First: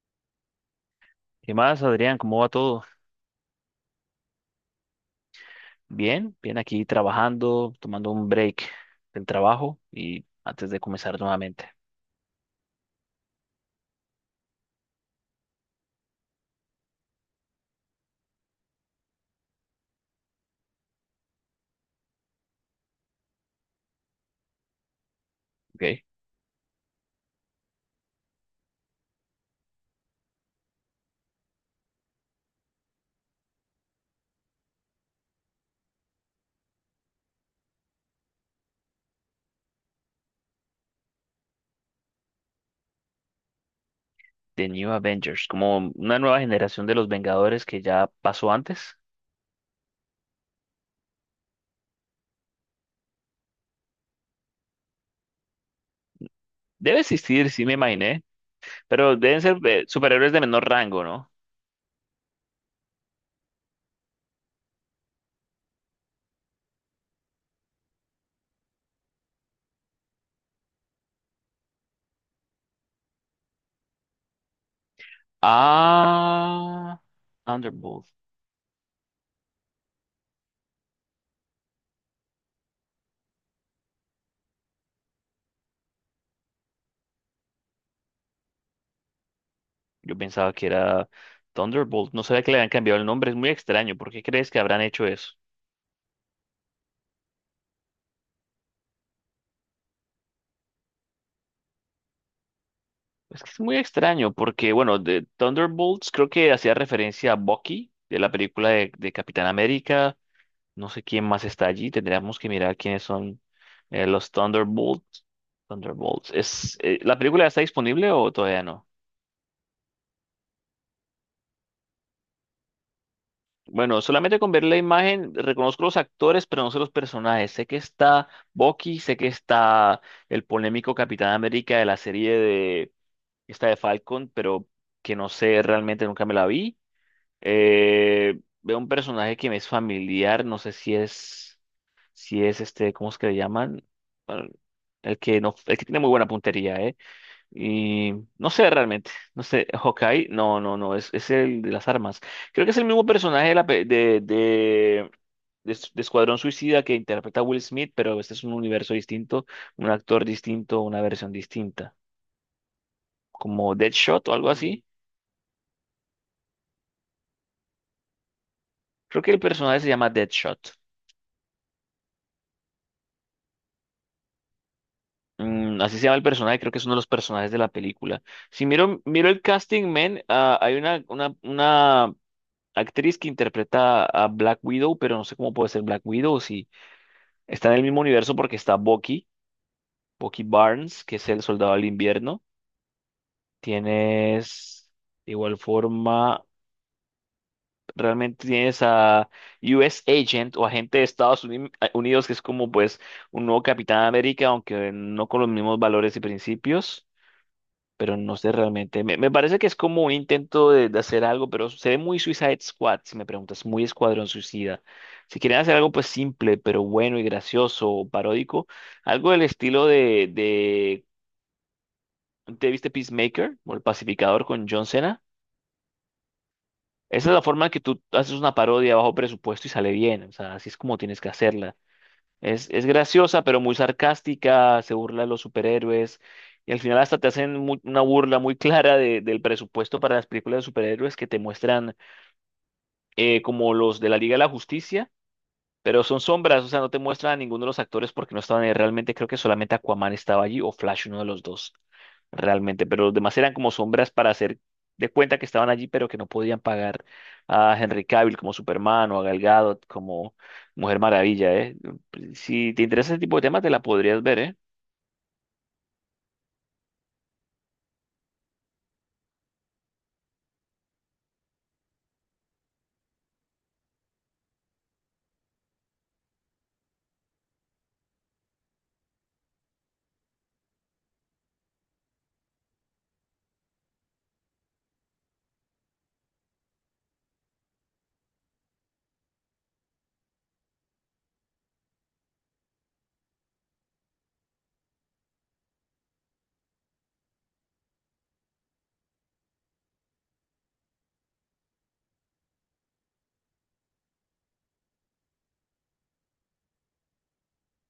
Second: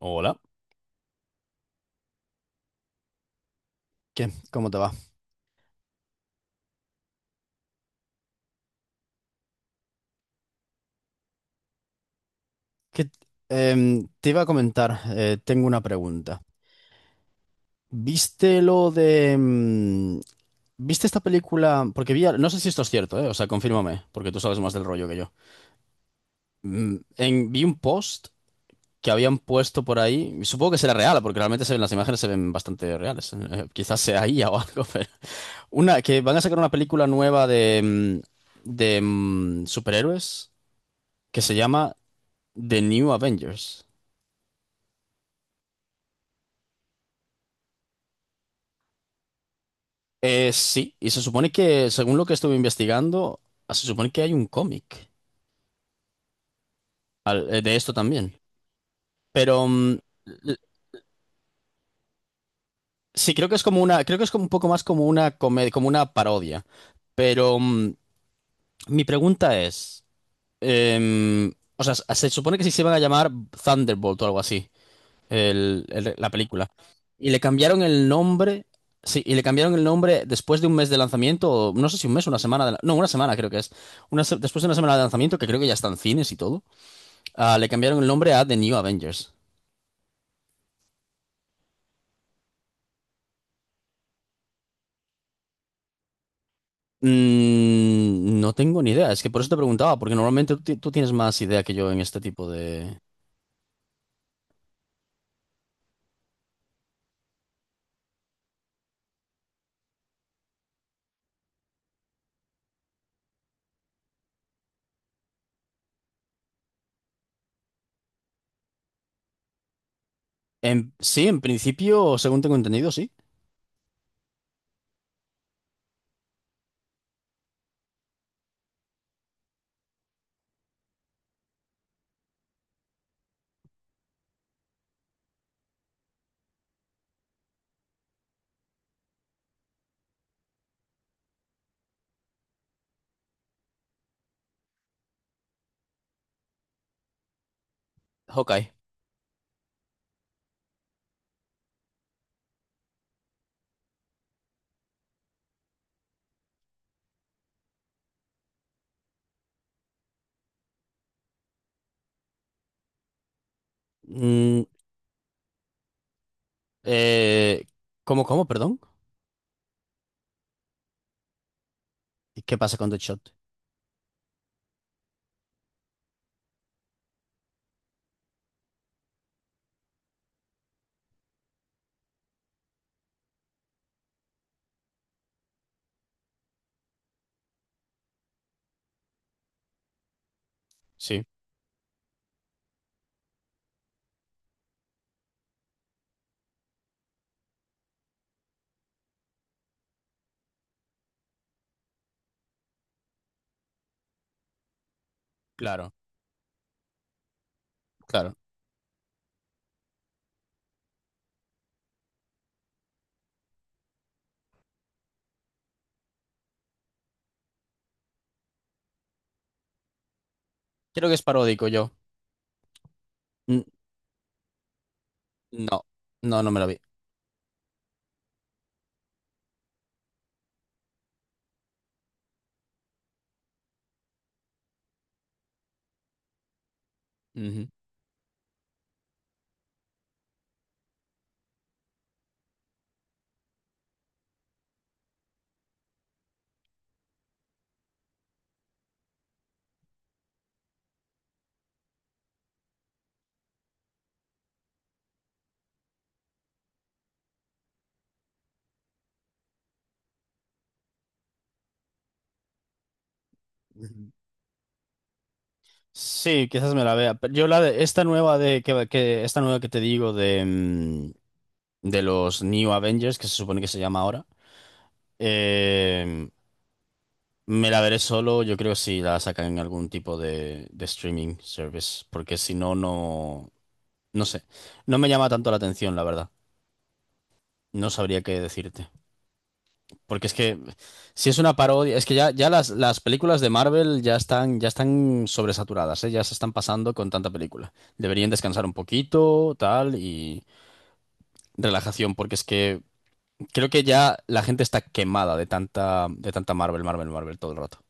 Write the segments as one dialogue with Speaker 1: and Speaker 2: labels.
Speaker 1: Hola.
Speaker 2: ¿Qué más, Adrián? ¿Cómo va todo?
Speaker 1: ¿Qué? ¿Cómo te va?
Speaker 2: Bien, bien aquí trabajando, tomando un break del trabajo y antes de comenzar nuevamente.
Speaker 1: ¿Qué- Te iba a comentar, tengo una pregunta. ¿Viste lo de... mm, ¿Viste esta película? Porque vi, no sé si esto es cierto, ¿eh? O sea, confírmame, porque tú sabes más del rollo que yo.
Speaker 2: Okay.
Speaker 1: Vi un post que habían puesto por ahí, y supongo que será real, porque realmente se ven, las imágenes se ven bastante reales. Quizás sea IA o algo, pero... Una, que van a sacar una película nueva de superhéroes que se llama The New Avengers.
Speaker 2: The New Avengers, como una nueva generación de los Vengadores que ya pasó antes.
Speaker 1: Sí, y se supone que, según lo que estuve investigando, se supone que hay un cómic
Speaker 2: Debe existir, sí me
Speaker 1: de esto
Speaker 2: imaginé,
Speaker 1: también.
Speaker 2: pero deben ser
Speaker 1: Pero mm,
Speaker 2: superhéroes de
Speaker 1: l-
Speaker 2: menor rango, ¿no?
Speaker 1: sí, creo que es como una, creo que es como un poco más como una comedia, como una parodia. Pero mm, mi pregunta es, o sea, se supone que sí se van a llamar Thunderbolt o algo así. La película.
Speaker 2: Ah,
Speaker 1: Y le cambiaron
Speaker 2: Thunderbolt.
Speaker 1: el nombre, sí, y le cambiaron el nombre después de un mes de lanzamiento, o no sé si un mes, una semana, no, una semana creo que es. Después de una semana de lanzamiento, que creo que ya está en cines y todo, le cambiaron el nombre a The New Avengers.
Speaker 2: Yo pensaba que era Thunderbolt. No sabía que le habían cambiado el nombre. Es muy extraño. ¿Por qué crees que habrán hecho eso?
Speaker 1: Mm, no tengo ni idea, es que por eso te preguntaba, porque normalmente tú tienes más idea que yo en este tipo de...
Speaker 2: Es que es muy extraño porque, bueno, de Thunderbolts creo que hacía referencia a Bucky de la película de Capitán América. No sé quién más está allí. Tendríamos que mirar quiénes son los Thunderbolts. Thunderbolts. ¿Es, la película está disponible o todavía no?
Speaker 1: En, sí, en principio, según tengo entendido, sí.
Speaker 2: Bueno, solamente con ver la imagen reconozco los actores, pero no sé los personajes. Sé que está Bucky, sé que está el polémico Capitán América de la serie de esta de Falcon, pero que no sé realmente, nunca me la vi. Veo un personaje que me es familiar, no sé si es este, ¿cómo es que le llaman? Bueno, el que no, el que tiene muy buena puntería, ¿eh? Y no
Speaker 1: Hawkeye.
Speaker 2: sé realmente, no sé, Hawkeye, no, no, no, es el de las armas. Creo que es el mismo personaje de Escuadrón Suicida que interpreta Will Smith, pero este es un universo distinto, un actor distinto, una versión distinta, como Deadshot o algo. Mm.
Speaker 1: Mm,
Speaker 2: Así.
Speaker 1: eh, ¿Cómo, cómo, perdón?
Speaker 2: Creo que el personaje se llama Deadshot.
Speaker 1: ¿Y qué pasa con Deadshot?
Speaker 2: Mm, así se llama el personaje, creo que es uno de los personajes de la película. Si miro, miro el casting, man, ah, hay una actriz que interpreta a Black Widow, pero no sé cómo puede ser Black Widow, si está en el mismo universo porque está Bucky, Bucky Barnes, que
Speaker 1: Sí,
Speaker 2: es el soldado del invierno. Tienes, de igual forma, realmente tienes a US Agent o agente de Estados Unidos, que es como pues un nuevo Capitán América, aunque no con los mismos
Speaker 1: claro,
Speaker 2: valores y principios. Pero no
Speaker 1: claro.
Speaker 2: sé realmente. Me parece que es como un intento de hacer algo, pero se ve muy Suicide Squad, si me preguntas, muy Escuadrón Suicida. Si quieren hacer algo pues simple, pero bueno y gracioso o paródico, algo del estilo de
Speaker 1: Creo que es paródico yo.
Speaker 2: ¿te viste Peacemaker
Speaker 1: N-
Speaker 2: o El Pacificador con John Cena?
Speaker 1: No, no, no me la vi.
Speaker 2: Esa es la forma en que tú haces una parodia bajo presupuesto y sale bien, o sea, así es como tienes que hacerla. Es graciosa, pero muy sarcástica, se burla de los superhéroes y al final hasta te hacen
Speaker 1: Ujú.
Speaker 2: una burla muy clara del presupuesto para las películas de superhéroes que te muestran como los de la Liga de la Justicia. Pero son sombras, o sea, no te muestran a ninguno de los actores porque no estaban ahí. Realmente creo que solamente Aquaman estaba allí o Flash, uno de los dos, realmente. Pero los demás eran como sombras para hacer de cuenta que estaban allí, pero que no podían pagar a Henry Cavill como Superman o a Gal Gadot como Mujer Maravilla, ¿eh? Pues, si te interesa ese tipo de temas, te la
Speaker 1: Ujú.
Speaker 2: podrías ver, ¿eh?
Speaker 1: Sí, quizás me la vea, pero yo la de esta nueva de esta nueva que te digo de de los New Avengers, que se supone que se llama ahora, eh, me la veré solo, yo creo, si la sacan en algún tipo de streaming service, porque si no, no, no sé. No me llama tanto la atención, la verdad. No sabría qué decirte. Porque es que si es una parodia, es que ya, ya las películas de Marvel ya están sobresaturadas, ¿eh? Ya se están pasando con tanta película. Deberían descansar un poquito, tal, y relajación, porque es que creo que ya la gente está quemada de tanta Marvel, Marvel, Marvel todo el rato.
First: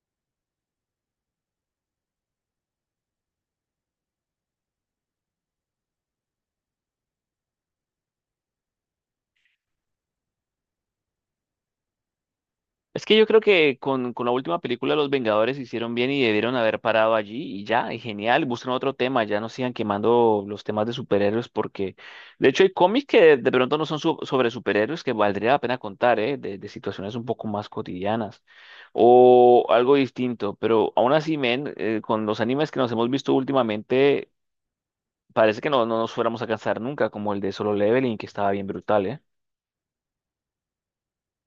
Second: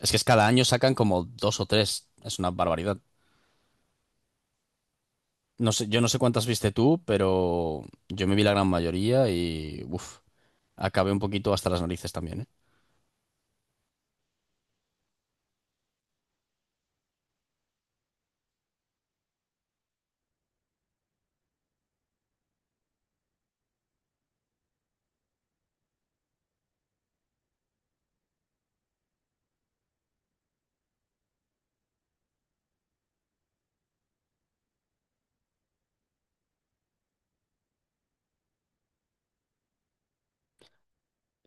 Speaker 1: Es que es cada año sacan como dos o tres, es una barbaridad. No sé, yo no sé cuántas viste tú, pero yo me vi la gran mayoría y, uff, acabé un poquito hasta las narices también, ¿eh?
Speaker 2: Es que yo creo que con la última película Los Vengadores hicieron bien y debieron haber parado allí y ya, y genial, buscan otro tema, ya no sigan quemando los temas de superhéroes porque de hecho hay cómics que de pronto no son sobre superhéroes que valdría la pena contar, ¿eh? De situaciones un poco más cotidianas o algo distinto, pero aún así, men, con los animes que nos hemos visto últimamente parece que no, no nos fuéramos a cansar nunca, como el de Solo Leveling que estaba bien brutal, ¿eh?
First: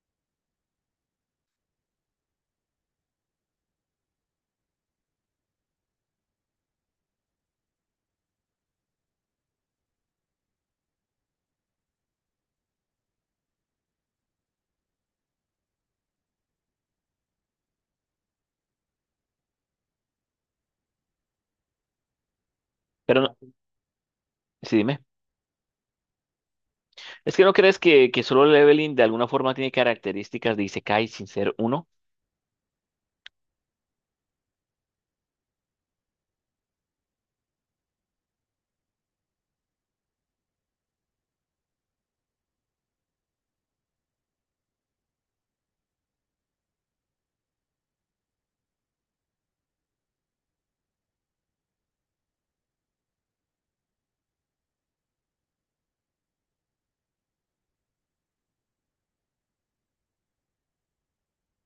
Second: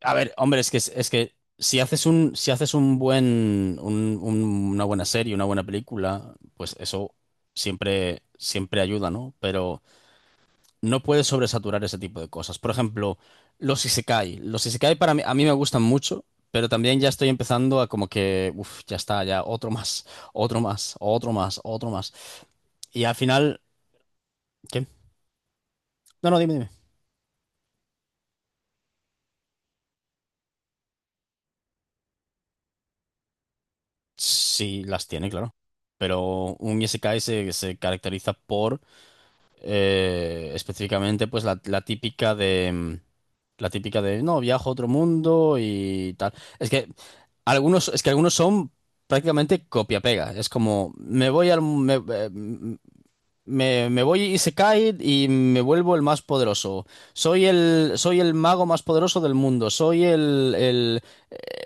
Speaker 1: A ver, hombre, es que si haces un, si haces un buen, una buena serie, una buena película, pues eso siempre, siempre ayuda, ¿no? Pero no puedes sobresaturar ese tipo de cosas. Por ejemplo, los isekai. Los isekai para mí, a mí me gustan mucho, pero también ya estoy empezando a como que, uff, ya está, ya otro más, otro más, otro más, otro más. Y al
Speaker 2: Pero no-
Speaker 1: final,
Speaker 2: sí,
Speaker 1: ¿qué?
Speaker 2: dime.
Speaker 1: No, no, dime, dime.
Speaker 2: Es que no crees que solo Leveling de alguna forma tiene características de Isekai sin ser uno,
Speaker 1: Sí, las tiene, claro. Pero un isekai se caracteriza por específicamente pues la, la típica de no, viajo a otro mundo y tal. Es que algunos, es que algunos son prácticamente copia-pega. Es como me voy y se cae y me vuelvo el más poderoso. Soy el mago más poderoso del mundo. Soy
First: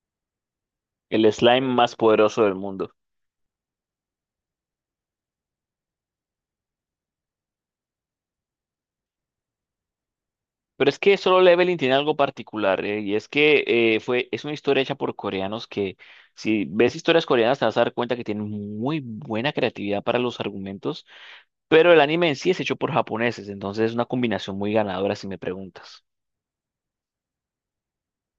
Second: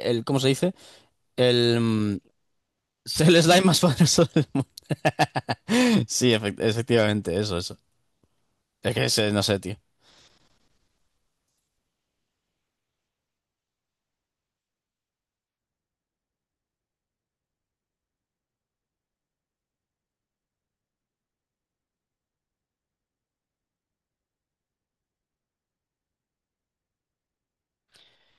Speaker 1: el ¿Cómo se dice?
Speaker 2: el slime
Speaker 1: El
Speaker 2: más
Speaker 1: mm,
Speaker 2: poderoso del mundo.
Speaker 1: el slime más poderoso del mundo. Sí, efectivamente, eso, eso. Es que ese, no sé, tío.
Speaker 2: Pero es que solo Leveling tiene algo particular, y es que es una historia hecha por coreanos que, si ves historias coreanas, te vas a dar cuenta que tienen muy buena creatividad para los argumentos, pero el anime en sí es hecho por japoneses, entonces es una combinación muy ganadora si me preguntas.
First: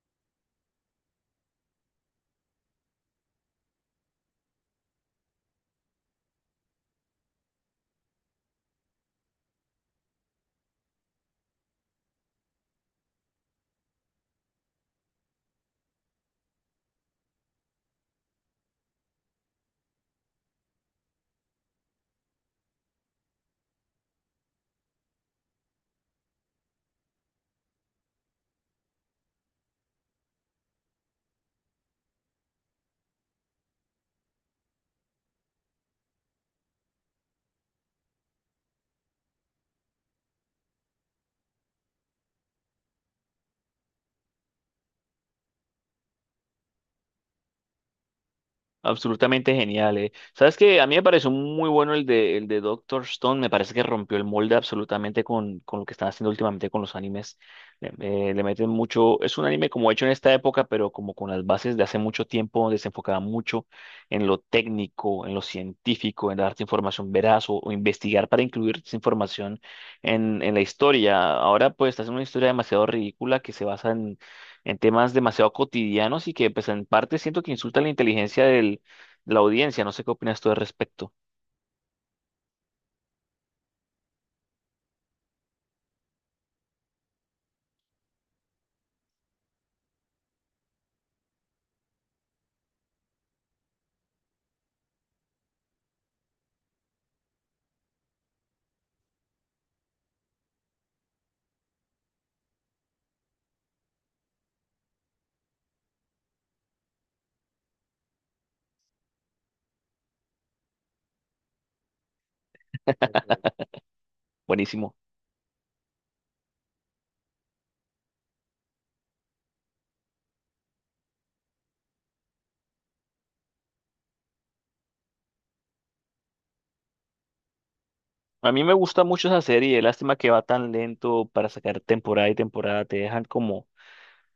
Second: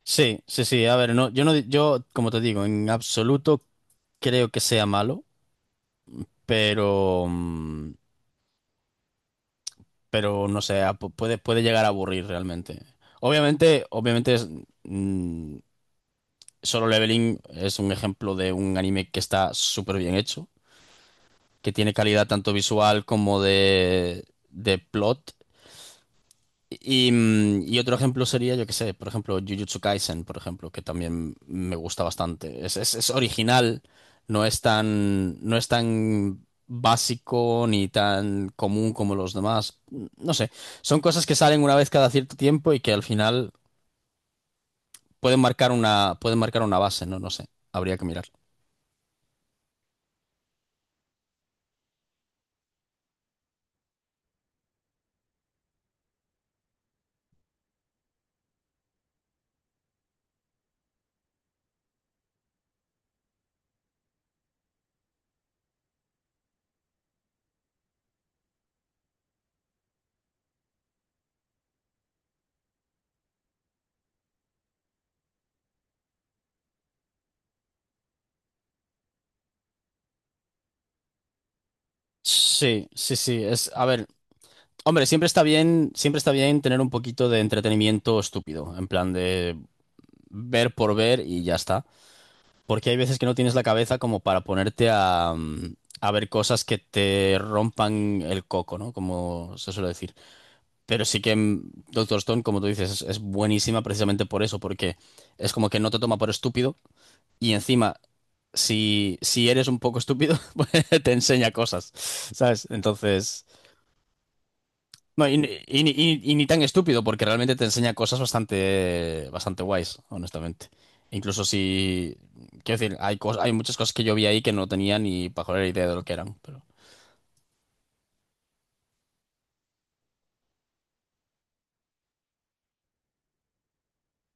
Speaker 1: Sí, sí, sí. A ver, no, yo no, yo, como te digo, en absoluto creo que sea malo, pero, pero no sé, puede, puede llegar a aburrir realmente. Obviamente, obviamente es, mm, Solo Leveling es un ejemplo de un anime que está súper bien hecho, que tiene calidad tanto visual como de plot. Y, y otro ejemplo sería, yo qué sé, por ejemplo, Jujutsu Kaisen, por ejemplo, que también me gusta bastante. Es, es original, no es tan, no es tan básico ni tan común como los demás. No sé, son cosas que salen una vez cada cierto tiempo y que al final pueden marcar una base, ¿no? No sé, habría que mirar.
Speaker 2: Absolutamente genial, eh. Sabes que a mí me pareció muy bueno el de Doctor Stone, me parece que rompió el molde absolutamente con lo que están haciendo últimamente con los animes. Le, Le meten mucho, es un anime como hecho en esta época, pero como con las bases de hace mucho tiempo, donde se enfocaba mucho en lo técnico, en lo científico, en darte información veraz o investigar para incluir esa información en la historia. Ahora pues está haciendo una historia demasiado ridícula que se basa en temas demasiado cotidianos y que pues en parte siento que insultan la inteligencia de la audiencia. No sé qué opinas tú al respecto.
Speaker 1: Sí, sí, sí. Es, a ver, hombre, siempre está bien tener un poquito de entretenimiento estúpido, en plan de ver por ver y ya está. Porque hay veces que no tienes la cabeza como para ponerte a, a ver cosas que te rompan el coco, ¿no? Como se suele decir. Pero sí que mm, Doctor Stone, como tú dices, es buenísima precisamente por eso, porque es como que no te toma por estúpido y encima, si, si eres un poco estúpido, pues te enseña cosas, ¿sabes? Entonces...
Speaker 2: Buenísimo.
Speaker 1: No, y ni tan estúpido, porque realmente te enseña cosas bastante, bastante guays, honestamente. Incluso si, quiero decir, hay hay muchas cosas que yo vi ahí que no tenía ni pajolera idea de lo que eran, pero
Speaker 2: A mí me gusta mucho esa serie, lástima que va tan lento para sacar temporada y temporada, te dejan como,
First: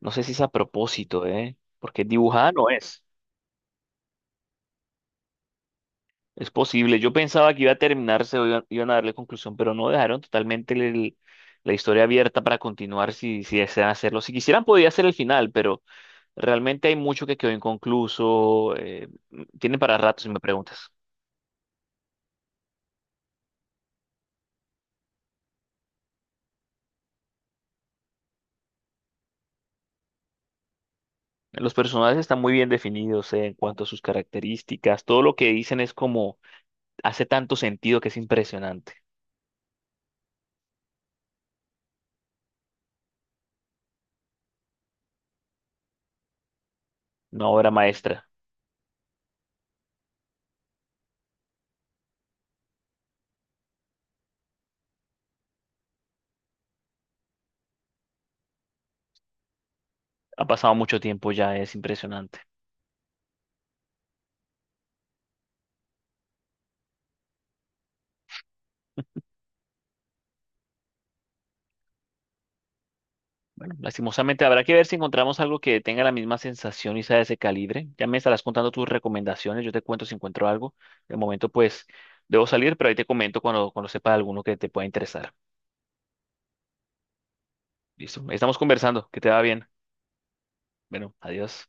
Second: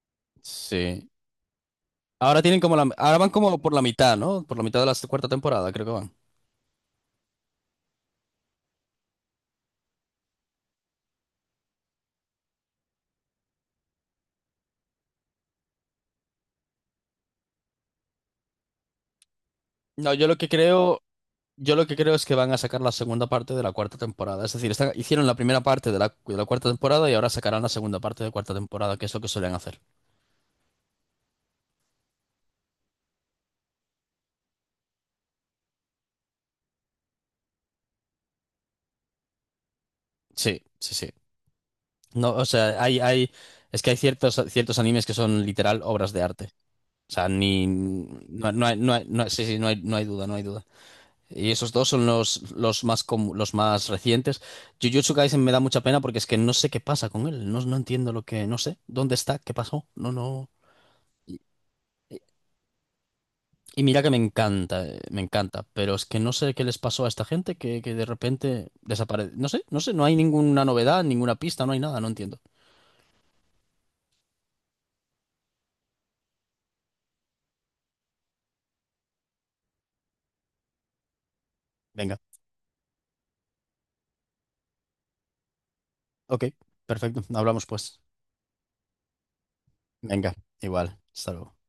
Speaker 2: no sé si es a
Speaker 1: sí.
Speaker 2: propósito, ¿eh? Porque
Speaker 1: Ahora
Speaker 2: dibujada
Speaker 1: tienen
Speaker 2: no
Speaker 1: como la,
Speaker 2: es.
Speaker 1: ahora van como por la mitad, ¿no? Por la mitad de la cuarta temporada, creo que van.
Speaker 2: Es posible, yo pensaba que iba a terminarse, o iban a darle conclusión, pero no dejaron totalmente la historia abierta para continuar si, si desean hacerlo. Si quisieran podía ser el final, pero... Realmente hay mucho que quedó inconcluso. Tiene para
Speaker 1: No,
Speaker 2: rato
Speaker 1: yo
Speaker 2: si
Speaker 1: lo
Speaker 2: me
Speaker 1: que
Speaker 2: preguntas.
Speaker 1: creo, yo lo que creo es que van a sacar la segunda parte de la cuarta temporada. Es decir, hicieron la primera parte de la cuarta temporada y ahora sacarán la segunda parte de la cuarta temporada, que es lo que suelen hacer.
Speaker 2: Los personajes están muy bien definidos, en cuanto a sus características. Todo lo que dicen es como hace tanto sentido que es impresionante.
Speaker 1: Sí, sí, sí. No, o sea, hay, es que hay ciertos, ciertos animes que son literal obras de arte. O sea,
Speaker 2: Una
Speaker 1: ni,
Speaker 2: obra maestra.
Speaker 1: no, no hay, sí, sí, no hay, no hay duda, no hay duda. Y esos dos son los, los más recientes. Jujutsu Kaisen me da mucha pena porque es que no sé qué pasa con él. No, no entiendo lo que, no sé, dónde está, qué pasó. No,
Speaker 2: Ha
Speaker 1: no.
Speaker 2: pasado mucho tiempo
Speaker 1: Y,
Speaker 2: ya, es impresionante.
Speaker 1: y mira que me encanta, pero es que no sé qué les pasó a esta gente que de repente desaparece. No sé, no sé, no hay ninguna novedad, ninguna pista, no hay nada, no entiendo.
Speaker 2: Bueno, lastimosamente habrá que ver si encontramos algo que tenga la misma sensación y sea de ese calibre. Ya me estarás contando tus recomendaciones, yo te cuento si encuentro algo. De momento, pues,
Speaker 1: Venga,
Speaker 2: debo salir, pero ahí te comento cuando, cuando sepa de alguno que te pueda interesar.
Speaker 1: ok, perfecto, hablamos pues.
Speaker 2: Listo, ahí estamos conversando, que te va bien.
Speaker 1: Venga, igual.
Speaker 2: Bueno,
Speaker 1: Hasta luego.
Speaker 2: adiós.